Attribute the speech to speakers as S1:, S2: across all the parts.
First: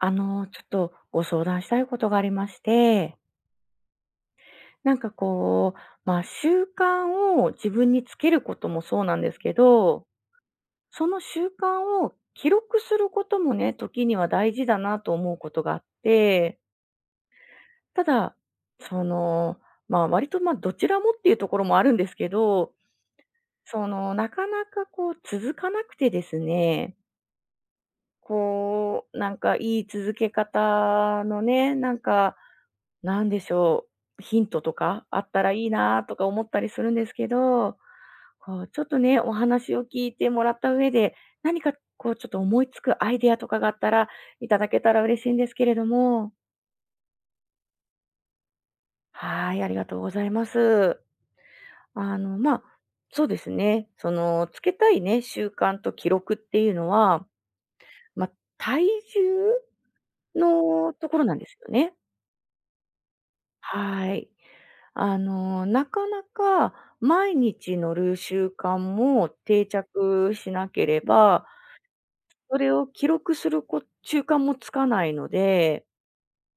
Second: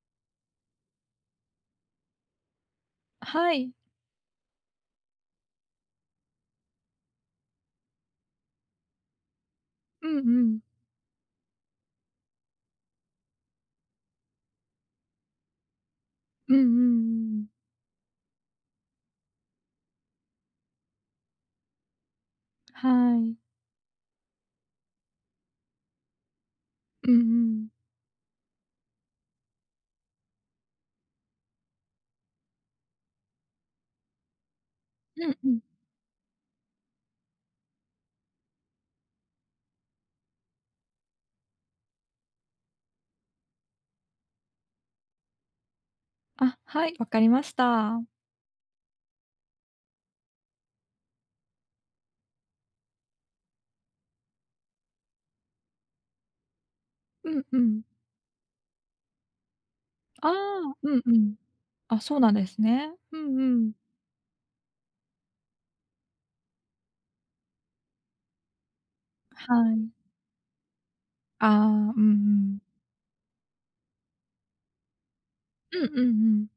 S1: ちょっとご相談したいことがありまして、
S2: はい。
S1: なんかこう、習慣を自分につけることもそうなんですけど、
S2: うんうん。
S1: その習慣を記録することもね、時には大事だなと思うことがあっ
S2: うん
S1: て、
S2: うんうん。
S1: ただ、その、割とどちらもっていうところもあるんですけど、
S2: はい。
S1: なかなかこう、続かなくてですね、
S2: うんうん。
S1: こう、なんかいい続け方のね、なんでしょう、ヒントとかあ
S2: う
S1: っ
S2: ん
S1: た
S2: う
S1: ら
S2: ん。
S1: いいなとか思ったりするんですけど、こうちょっとね、お話を聞いてもらった上で、何かこうちょっと思いつくアイデアとかがあったら、いただけたら嬉しいんですけれども。
S2: あ、はい、わかりました。
S1: はい、ありがとうございます。あの、ま、あそうですね、そのつけたいね、習慣と記録っていうのは、
S2: うんうん。
S1: まあ、体
S2: ああ、
S1: 重の
S2: うん
S1: と
S2: う
S1: ころ
S2: ん。
S1: なんですよね。
S2: あ、そうなんですね。うんうん。
S1: はい。なかなか毎日乗る習慣も定
S2: はい。
S1: 着しなければ、
S2: ああ、うんうん。
S1: それを記録するこ習慣もつかないの
S2: うん
S1: で、
S2: うんうん。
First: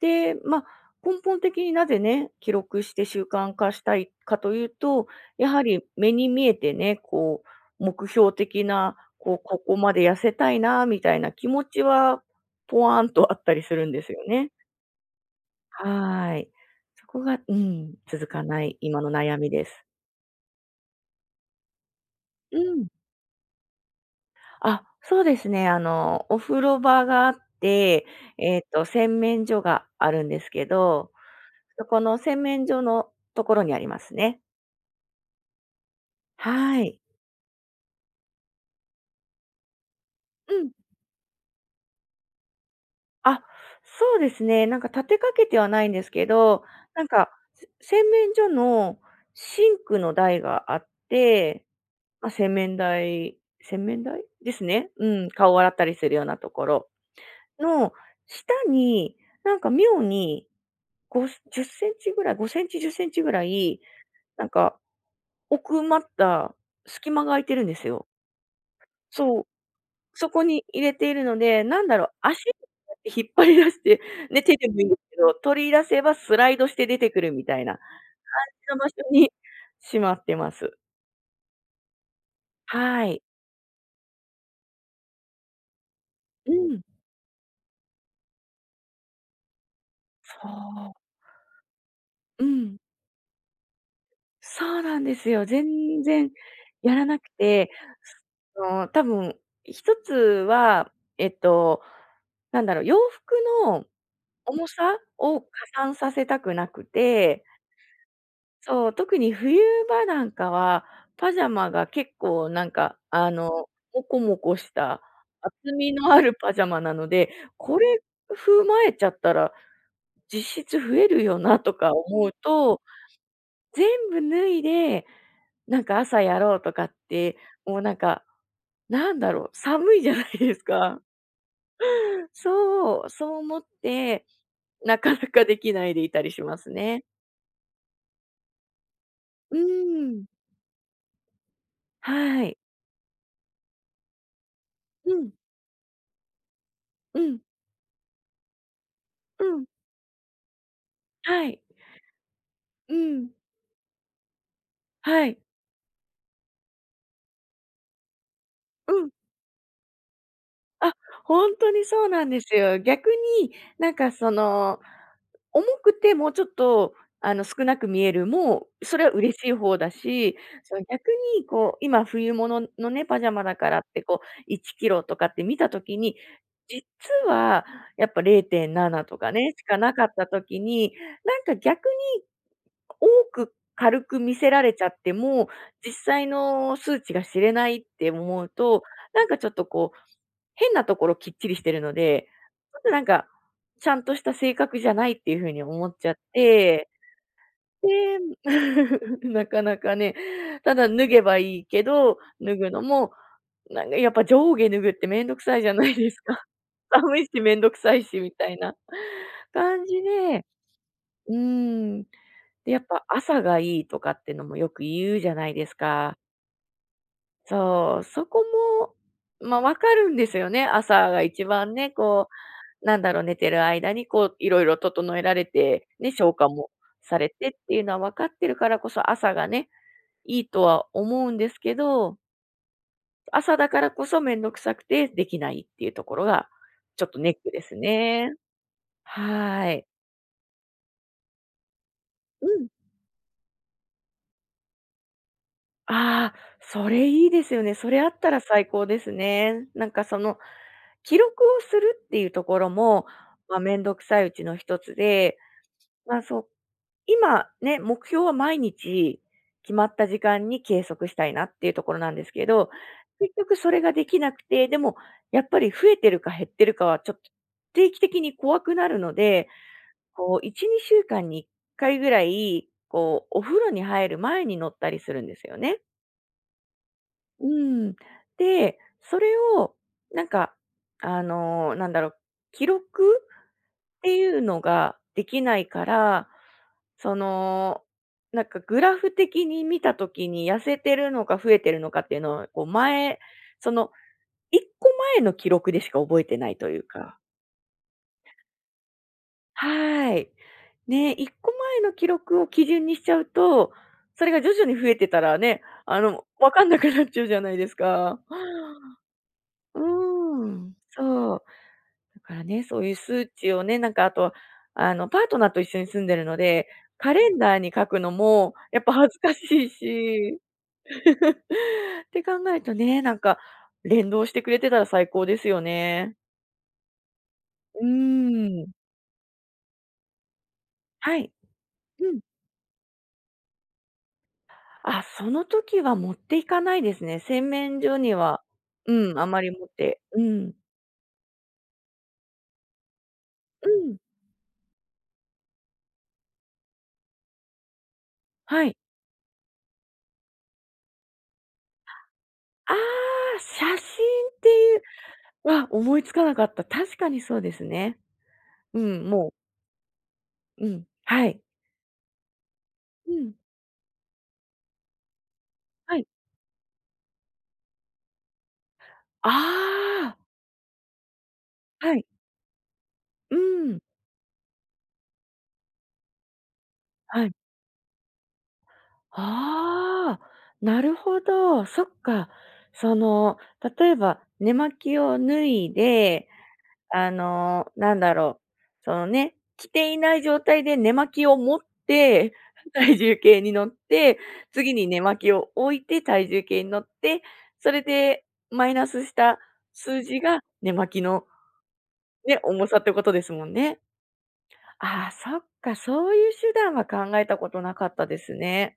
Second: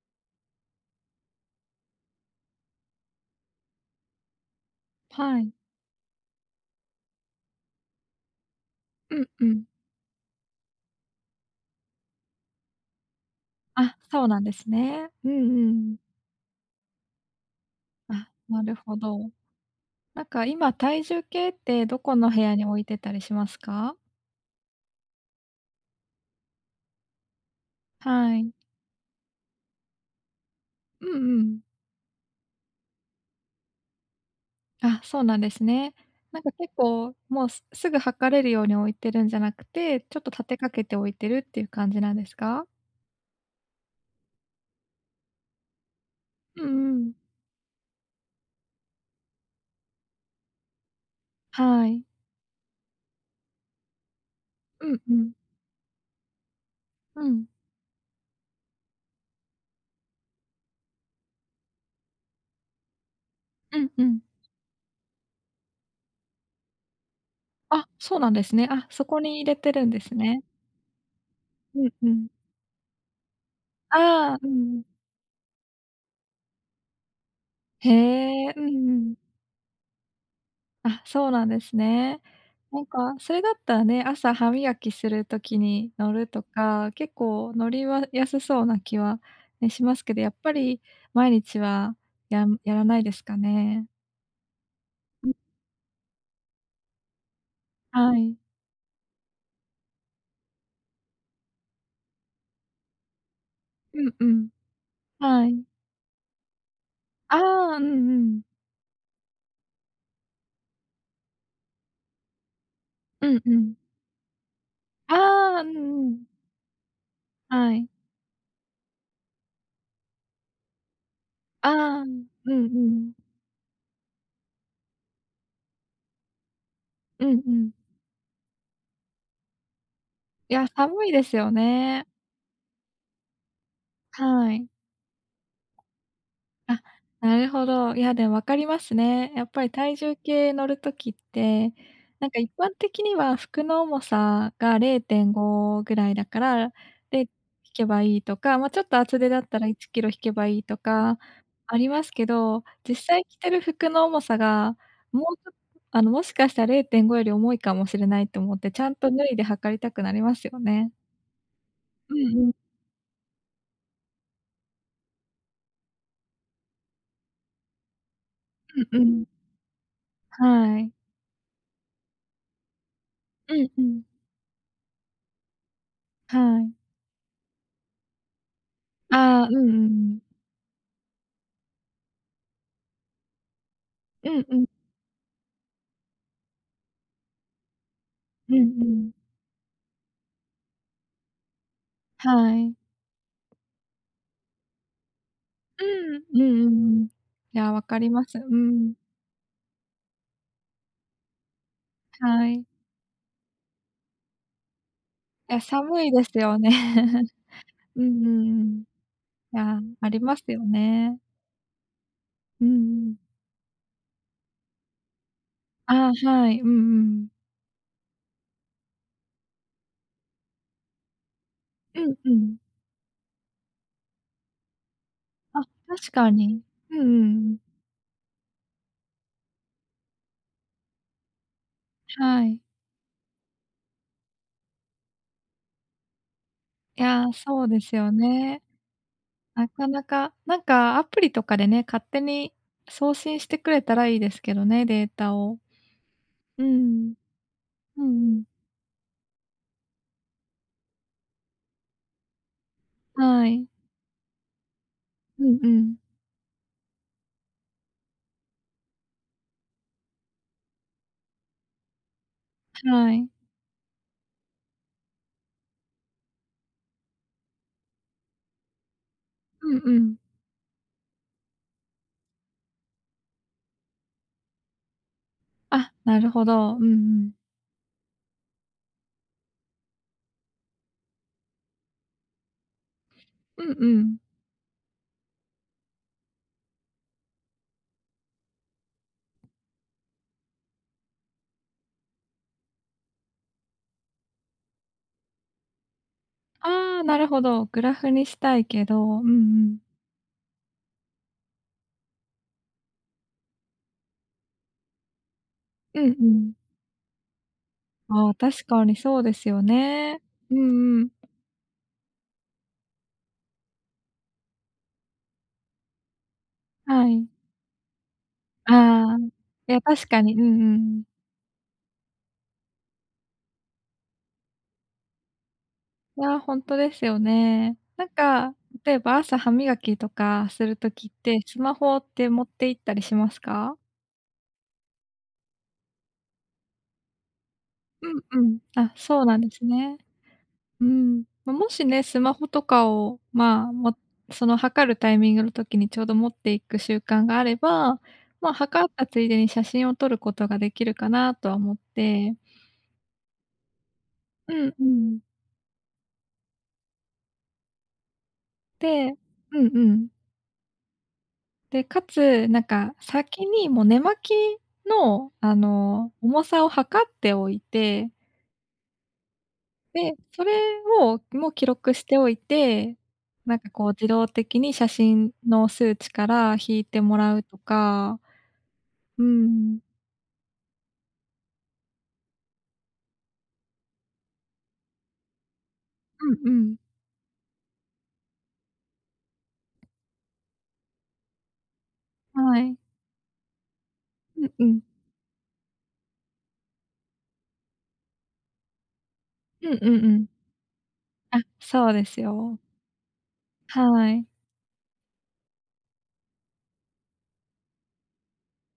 S1: で、根本的になぜね、記録して習慣化したいかというと、
S2: は
S1: や
S2: い。
S1: はり目に見えてね、こう、目標的な、
S2: うん
S1: こう、
S2: う
S1: こ
S2: ん。
S1: こまで痩せたいなみたいな気持ちは、ポワーンとあったりするん
S2: あ、
S1: ですよ
S2: そうなん
S1: ね。
S2: ですね。うんうん。
S1: はーい。そこがうん、続
S2: あ、
S1: か
S2: な
S1: な
S2: る
S1: い
S2: ほ
S1: 今の
S2: ど。
S1: 悩みです。
S2: なんか今体重計ってどこの部屋
S1: う
S2: に置い
S1: ん。
S2: てたりしますか？
S1: あ、そうですね。お風呂場があって、
S2: はい。
S1: 洗面所があるんですけ
S2: う
S1: ど、
S2: んうん。
S1: そこの洗面所のところにありますね。
S2: あ、そうなんですね。なんか結
S1: はい。
S2: 構、もうすすぐ測れるように置いてるんじゃなくて、ちょっと立
S1: う
S2: てか
S1: ん。
S2: けて置いてるっていう感じなんですか？
S1: あ、そうですね。立てかけてはないんですけ
S2: うん
S1: ど、
S2: う
S1: なん
S2: ん。
S1: か、せ洗面所のシンクの台があって、
S2: はい。
S1: まあ、洗面台洗面台です
S2: う
S1: ね。
S2: んう
S1: うん、
S2: ん。
S1: 顔を洗ったりするようなところ
S2: うん。
S1: の下に、なんか妙に10センチぐらい、5センチ、10センチぐら
S2: う
S1: い、
S2: んうん。
S1: なんか奥まった隙間が空いてるんです
S2: あ、
S1: よ。
S2: そうなんですね。あ、そこに
S1: そ
S2: 入
S1: う、
S2: れてるんです
S1: そ
S2: ね。
S1: こに入れているので、な
S2: う
S1: ん
S2: ん
S1: だろ
S2: う
S1: う、
S2: ん。
S1: 足で引っ張り出して、
S2: ああ、
S1: ね、
S2: う
S1: 手でも
S2: ん
S1: いいんですけど、取り出せばスライドして出てくるみたいな、
S2: へえ、うん
S1: その場
S2: う
S1: 所
S2: ん。
S1: にしまってます。
S2: あ、そうなんですね。なん
S1: は
S2: か、
S1: い。
S2: それだったらね、朝歯磨きする時に乗ると
S1: うん。
S2: か、結構乗りはやすそうな気は、ね、しますけど、やっ
S1: そ
S2: ぱり
S1: う。
S2: 毎日は
S1: う
S2: やんや
S1: ん。
S2: らないですかね？
S1: そうなんですよ。全然やらなくて、
S2: はい。
S1: 多分一つは、えっと、なんだろう、洋服の
S2: うんうん。
S1: 重さを
S2: は
S1: 加
S2: い。
S1: 算させたくなく
S2: あ
S1: て、
S2: あ、うんうん。
S1: そう、特に冬場なんかは、パジャマが結構
S2: うんうん。
S1: もこもこした
S2: ああ、う
S1: 厚
S2: ん
S1: み
S2: う
S1: のあ
S2: ん。
S1: るパジャマなので、
S2: は
S1: こ
S2: い。
S1: れ踏まえちゃったら実質増えるよな
S2: あ
S1: とか
S2: あ、う
S1: 思
S2: ん
S1: う
S2: う
S1: と、
S2: ん。
S1: 全部脱いで、なんか朝やろうとかっ
S2: う
S1: て、
S2: んうん。
S1: もうなんか、なんだろう、寒いじゃないで
S2: い
S1: す
S2: や、
S1: か。
S2: 寒いですよね。
S1: そう、そう思って、
S2: はい。
S1: なかなかできないでいたりします
S2: あ、
S1: ね。
S2: なるほど。いや、でも分かりますね。やっ
S1: うー
S2: ぱり体重
S1: ん。
S2: 計乗る時って、なんか
S1: は
S2: 一
S1: い。
S2: 般的には服の重さが
S1: うん、
S2: 0.5ぐらいだから、で、
S1: う
S2: 引
S1: ん、
S2: けばいいとか、ま、ちょっと厚手だ
S1: う
S2: ったら
S1: ん。
S2: 1キロ引けばいいとか
S1: はい。
S2: ありますけど、
S1: う
S2: 実際
S1: ん。
S2: 着てる服の重さが、も
S1: は
S2: う
S1: い。
S2: ちょもしかしたら0.5より重いかもしれないと思って、ちゃ
S1: う
S2: んと
S1: ん。
S2: 脱いで測りたくなりますよね。
S1: あ、ほんとにそう
S2: う
S1: なん
S2: ん
S1: で
S2: うん、
S1: すよ。逆に、なんかその、重くてもうちょっと、少なく見えるも、そ
S2: うんう
S1: れは
S2: ん。
S1: 嬉しい方だし、そ
S2: は
S1: の
S2: い。
S1: 逆にこう、今冬物のね、パジャマ
S2: う
S1: だ
S2: ん
S1: から
S2: う
S1: っ
S2: ん。
S1: てこう、1キロとかって見た時に、
S2: はい。
S1: 実はやっぱ0.7とか
S2: ああ、う
S1: ね、
S2: ん
S1: し
S2: う
S1: か
S2: んう
S1: なかっ
S2: ん。
S1: た時に、なんか逆多く軽く
S2: う
S1: 見
S2: ん
S1: せ
S2: う
S1: ら
S2: ん。
S1: れちゃっても、実際の数値が知れないって思う
S2: うん
S1: と、
S2: うん。
S1: なんかちょっとこう、変なところきっちりしてるの
S2: は
S1: で、
S2: い。
S1: ちょっとなんか、ちゃんとした性格じゃないっていう風に
S2: う
S1: 思っちゃっ
S2: ん。うんう
S1: て、
S2: んうん。いや、分かり
S1: で、
S2: ます。うん。
S1: なかなかね、ただ脱げばいいけど、
S2: は
S1: 脱
S2: い。
S1: ぐのも、なんかやっぱ上下脱ぐってめんどく
S2: い
S1: さ
S2: や、
S1: いじゃない
S2: 寒い
S1: です
S2: です
S1: か。
S2: よね。
S1: 寒い しめんどくさ
S2: う
S1: いし
S2: んう
S1: みたい
S2: んう
S1: な
S2: ん。いやわ
S1: 感じ
S2: あります
S1: で、
S2: よね。
S1: うーん。
S2: うん
S1: で、
S2: う
S1: やっぱ
S2: ん。
S1: 朝がいいとかってのもよく言うじゃないです
S2: ああ、
S1: か。
S2: はい。うんうん。
S1: そう、そこも、まあ、分かるんですよね。朝が一番ね、
S2: うん
S1: こ
S2: うん。
S1: う、なんだろう、寝てる間にこういろいろ整えられ
S2: あ、
S1: て、ね、
S2: 確か
S1: 消化
S2: に。
S1: も
S2: うんうん
S1: さ
S2: う
S1: れてっ
S2: ん。
S1: ていうのは分かってるからこそ、朝がね、いいとは思うんですけど、
S2: はい。
S1: 朝だからこそ面倒くさくてできないっていうところが、
S2: い
S1: ちょっとネ
S2: や、
S1: ックで
S2: そう
S1: す
S2: ですよ
S1: ね。
S2: ね。
S1: は
S2: な
S1: ーい。
S2: かなか、なんかアプリとかでね、勝手
S1: う
S2: に
S1: ん。
S2: 送信してくれたらいいですけどね、データを。
S1: ああ、
S2: う
S1: それ
S2: ん。
S1: いいですよね。それ
S2: うんう
S1: あったら
S2: ん。
S1: 最高ですね。記録をするっていうところも、
S2: は
S1: まあ、
S2: い。
S1: めんどくさいうちの一つで、
S2: うんうん。
S1: ま、そう今ね、目標は毎日決まった時間に計測したいなっていうところなんですけど、
S2: はい。
S1: 結局それができなくて、でもやっぱり増えてるか減ってるかはちょっと定期的に怖くなるので、
S2: うんうん。
S1: こう1、2週間に1回ぐらい、こうお風呂に入る前に乗ったりするんですよね。
S2: あ、なるほど。うんうん。
S1: うん。で、それを、なんか、なんだろう、記録
S2: うんう
S1: っ
S2: ん。
S1: ていうのができないから、その、なんかグラフ的に見たときに痩せてるのか増えてるのかっていうのを、こう前、その、1個前の記録でしか覚えてないという
S2: ああ、な
S1: か。
S2: るほど。グラフにしたいけど、うんうん。
S1: はい。ね、1個前の記録を基準にしちゃうと、それが徐々に増えてたらね、
S2: うんう
S1: わか
S2: ん。
S1: んなくなっちゃうじゃないですか。
S2: ああ、確かにそうですよ
S1: う
S2: ね。
S1: ー
S2: う
S1: ん、
S2: んうん。
S1: そう。だからね、そういう数値をね、なんかあと、あの、パートナーと一緒に住んでるので、
S2: は
S1: カ
S2: い。
S1: レンダーに書くのも
S2: あ
S1: やっぱ恥
S2: あ、
S1: ずかしい
S2: いや、確かに。う
S1: し。
S2: んうん。
S1: って考えるとね、なんか連動してくれてたら最高ですよね。
S2: いや、ほんとですよね。
S1: う
S2: なんか、
S1: ーん。
S2: 例えば朝歯磨きとかする時っ
S1: はい。
S2: て、スマホっ
S1: うん。
S2: て持って行ったりしますか？
S1: あ、その時は持っていかないですね。洗面所
S2: う
S1: には、
S2: んうん。あ、
S1: うん、
S2: そう
S1: あ
S2: なん
S1: ま
S2: で
S1: り
S2: す
S1: 持っ
S2: ね。
S1: てうん。
S2: うん、ま、もしね、スマホとかを、
S1: う
S2: まあ、
S1: ん。
S2: もその測るタイミングの時にちょうど持っていく習慣があれば、ま、
S1: はい。
S2: 測ったついでに写真を撮ることができるかなとは思って
S1: ああ、写真って
S2: うん
S1: いう
S2: うん。
S1: わ、思いつかなかった。確かにそうですね。うん、
S2: で
S1: もう
S2: うんうん。
S1: うん、はい。
S2: で、かつ、なんか
S1: うん、
S2: 先にもう寝巻きの、
S1: はい。
S2: 重さを測っておいて、で、
S1: あ
S2: それをもう記
S1: あ、
S2: 録
S1: は
S2: し
S1: い。
S2: ておいて、
S1: う
S2: なんか
S1: ん、
S2: こう自動的に写真の数値から引いても
S1: はい。
S2: らうとかうーん。
S1: ああ、なるほど、そっか。その、例えば、寝巻きを脱いで
S2: うんうん。
S1: なんだろう、そのね、着ていない状態で寝巻きを持って、
S2: は い。
S1: 体重計に乗って、
S2: うんう
S1: 次
S2: ん。
S1: に寝巻きを置いて体重計に乗って、それでマイナスした
S2: うんうん
S1: 数
S2: う
S1: 字
S2: ん。
S1: が寝巻きの
S2: あ、そうです
S1: ね、
S2: よ。
S1: 重さってことですもんね。
S2: はい。
S1: ああ、そっか、そういう手段は考えたことなかったですね。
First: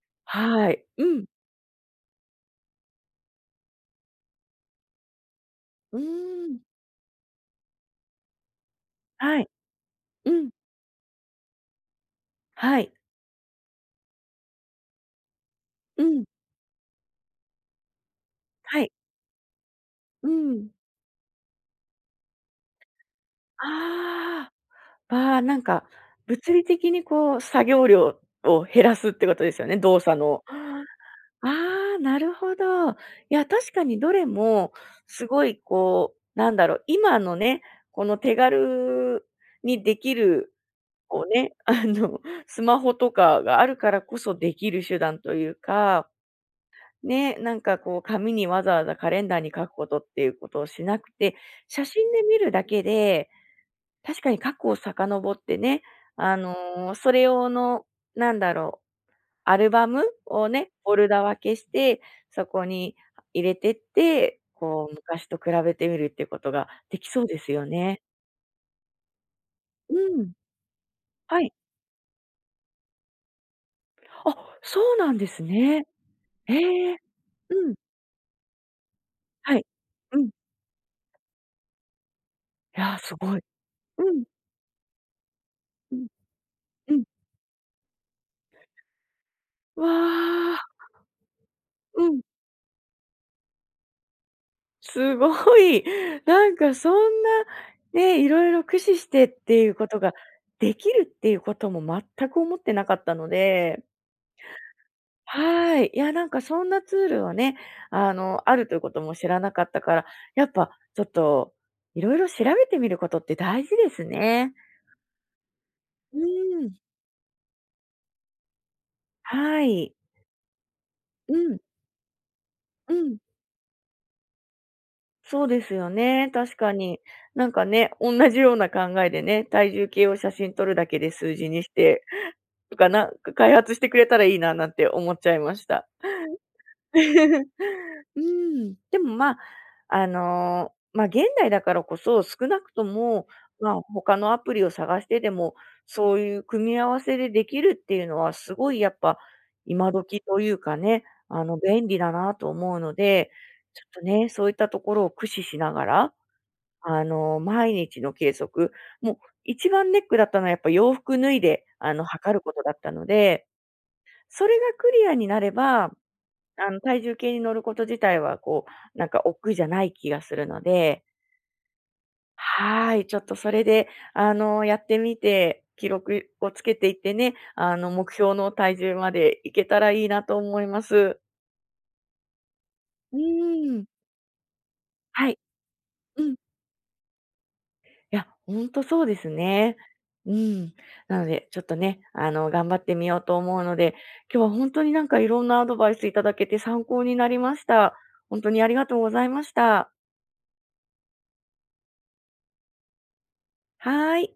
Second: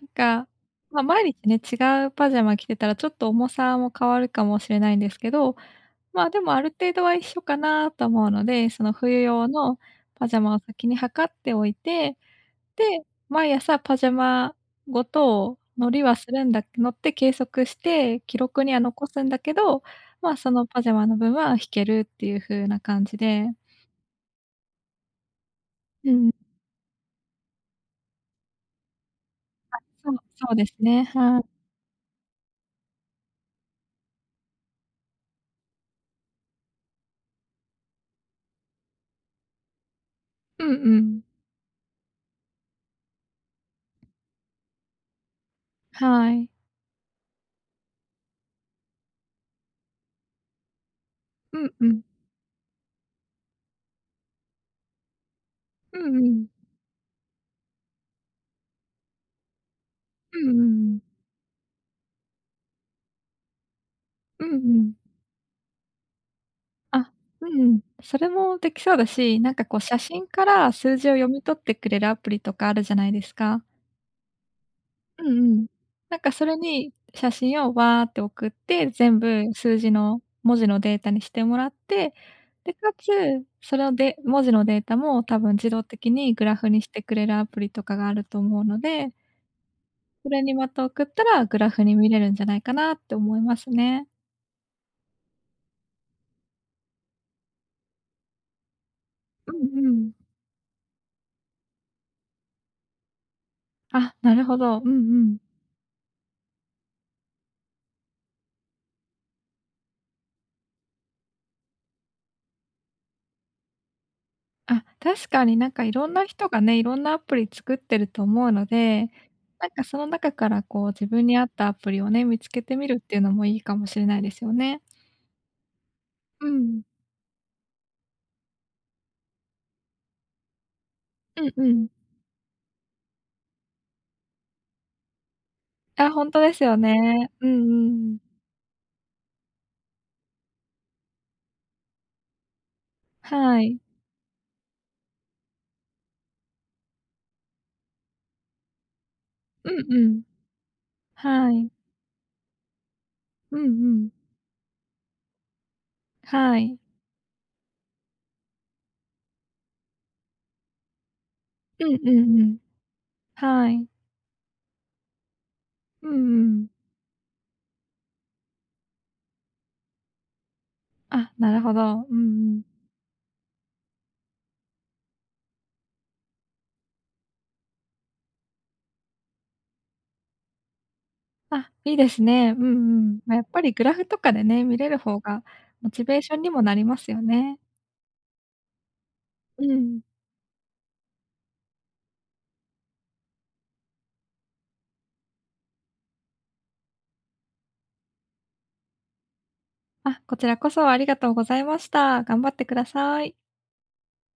S2: なんか、
S1: はい。
S2: ま、
S1: う
S2: 毎
S1: ん。
S2: 日ね、違うパジャマ着てたらちょっと重さも変わるかもしれないんですけど、
S1: うー
S2: まあ、でも
S1: ん。
S2: ある程度は一緒かなと思うので、その冬
S1: は
S2: 用
S1: い。
S2: のパ
S1: う
S2: ジャ
S1: ん。
S2: マを先に測っておいて、
S1: は
S2: で、
S1: い。
S2: 毎朝パジャマごと乗り
S1: う
S2: は
S1: ん。
S2: するんだ乗って計測して、記録には
S1: はい。
S2: 残すんだけど、
S1: う
S2: まあ、その
S1: ん。
S2: パジャマの分は引けるっていう風な感じで。
S1: ああ。ああ、なんか、
S2: うん
S1: 物理的にこう作業量を減らすってことですよね、動
S2: そう、
S1: 作の。
S2: そうですね、は
S1: あ
S2: い。
S1: あ、なるほど。いや、確かにどれもすごいこう、なんだろう、今のね、この手軽にできる、
S2: うんうん。
S1: こうね、スマホとかがあるからこそできる手段というか、
S2: はい。
S1: ね、なんかこう紙にわざわざカレンダーに書くことっていうことをしなくて、
S2: うんう
S1: 写
S2: ん。
S1: 真で見るだけで確かに過去を遡ってね、
S2: うんうん。
S1: それ用の、なんだろう、アルバム
S2: うん
S1: を
S2: うんう
S1: ね、フォ
S2: ん。
S1: ルダ分けして、そこに入れてって、
S2: うんう
S1: こ
S2: ん。
S1: う昔と比べてみるってことができ
S2: あ、
S1: そうで
S2: うん
S1: す
S2: うんうんあう
S1: よ
S2: んうん
S1: ね。
S2: それもできそうだし、なんかこう写
S1: う
S2: 真
S1: ん。
S2: から数字を読
S1: は
S2: み
S1: い。
S2: 取ってくれるアプリとかあるじゃないですか。
S1: あ、そうなん
S2: う
S1: で
S2: ん
S1: す
S2: うん。
S1: ね。
S2: なんかそれ
S1: え
S2: に
S1: え。
S2: 写真
S1: う
S2: を
S1: ん。
S2: わーって送って、全部
S1: はい。
S2: 数字
S1: う
S2: の
S1: ん。
S2: 文字のデータにしてもらって、で、
S1: い
S2: か
S1: やー、
S2: つ、
S1: すごい。
S2: それを
S1: う
S2: で
S1: ん、
S2: 文字のデータも多分自動
S1: うん、
S2: 的にグラフにし
S1: う
S2: て
S1: ん。
S2: くれるアプリとかがあると思うので
S1: わ
S2: それにま
S1: あ。
S2: た送ったら、グラフに見
S1: う
S2: れ
S1: ん。
S2: るんじゃないかなって思いますね。
S1: すごい。なんかそんな、ね、いろいろ駆使してっ
S2: う
S1: ていう
S2: ん
S1: こ
S2: う
S1: と
S2: ん。
S1: ができるっていうことも全く思ってなかったので、
S2: あ、なるほど。うんうん。
S1: はい。いや、なんかそんなツールはね、あるということも知らなかったから、やっぱちょっといろいろ調べてみることって大事ですね。
S2: あ、確かになんかいろん
S1: う
S2: な人が
S1: ーん。
S2: ね、いろんなアプリ作ってると思うので、
S1: は
S2: なんか
S1: い。
S2: その中からこう自分に
S1: う
S2: 合っ
S1: ん、
S2: たアプリをね、見つけてみ
S1: う
S2: るってい
S1: ん。
S2: うのもいいかもしれないですよね。
S1: そうですよね、
S2: う
S1: 確か
S2: ん。
S1: に。なんかね、同じような考えでね、体重計を写真撮るだけで数
S2: う
S1: 字
S2: ん
S1: にし
S2: うん。
S1: てとか、な開発してくれたらいいななんて思っちゃいました。
S2: あ、ほんとですよね。う んうん。
S1: うーん、でも、まあ、現代だからこそ、少なくとも、
S2: は
S1: ま
S2: い。
S1: あ、他のアプリを探してでも、そういう組み合わせでできるっていうのはすごいやっぱ、
S2: う
S1: 今
S2: んう
S1: 時
S2: ん。
S1: というかね、
S2: はい。
S1: 便利だなと思うので、
S2: うんう
S1: ちょっと
S2: ん。
S1: ね、そういったところを駆使しながら、
S2: はい。
S1: 毎日の計測、もう一番ネックだったのはやっぱ洋服脱いで、
S2: うんう
S1: 測
S2: ん
S1: る
S2: う
S1: こ
S2: ん。
S1: とだったので
S2: はい。
S1: それがクリアになれば、
S2: うんうん。
S1: 体重計に乗ること自体は、こう、なんか億劫じゃない気がするので、
S2: あ、なるほど。うんうん。
S1: はい、ちょっとそれで、やってみて、記録をつけていってね、目標の体重までいけたらいいなと思います。
S2: あ、いいですね。うんうん。
S1: う
S2: まあ、やっぱり
S1: ー
S2: グ
S1: ん。
S2: ラフとかでね、見れる方
S1: はい。
S2: がモチベー
S1: う
S2: シ
S1: ん。
S2: ョンにもなりますよね。
S1: いや、ほんとそうです
S2: う
S1: ね。
S2: ん。
S1: うん。なので、ちょっとね、頑張ってみようと思うので、今日は本当になんかいろんなアドバイスいただけて参考になりました。本当にありがとうございました。
S2: あ、こちらこそありがとうございました。頑張ってください。
S1: はーい。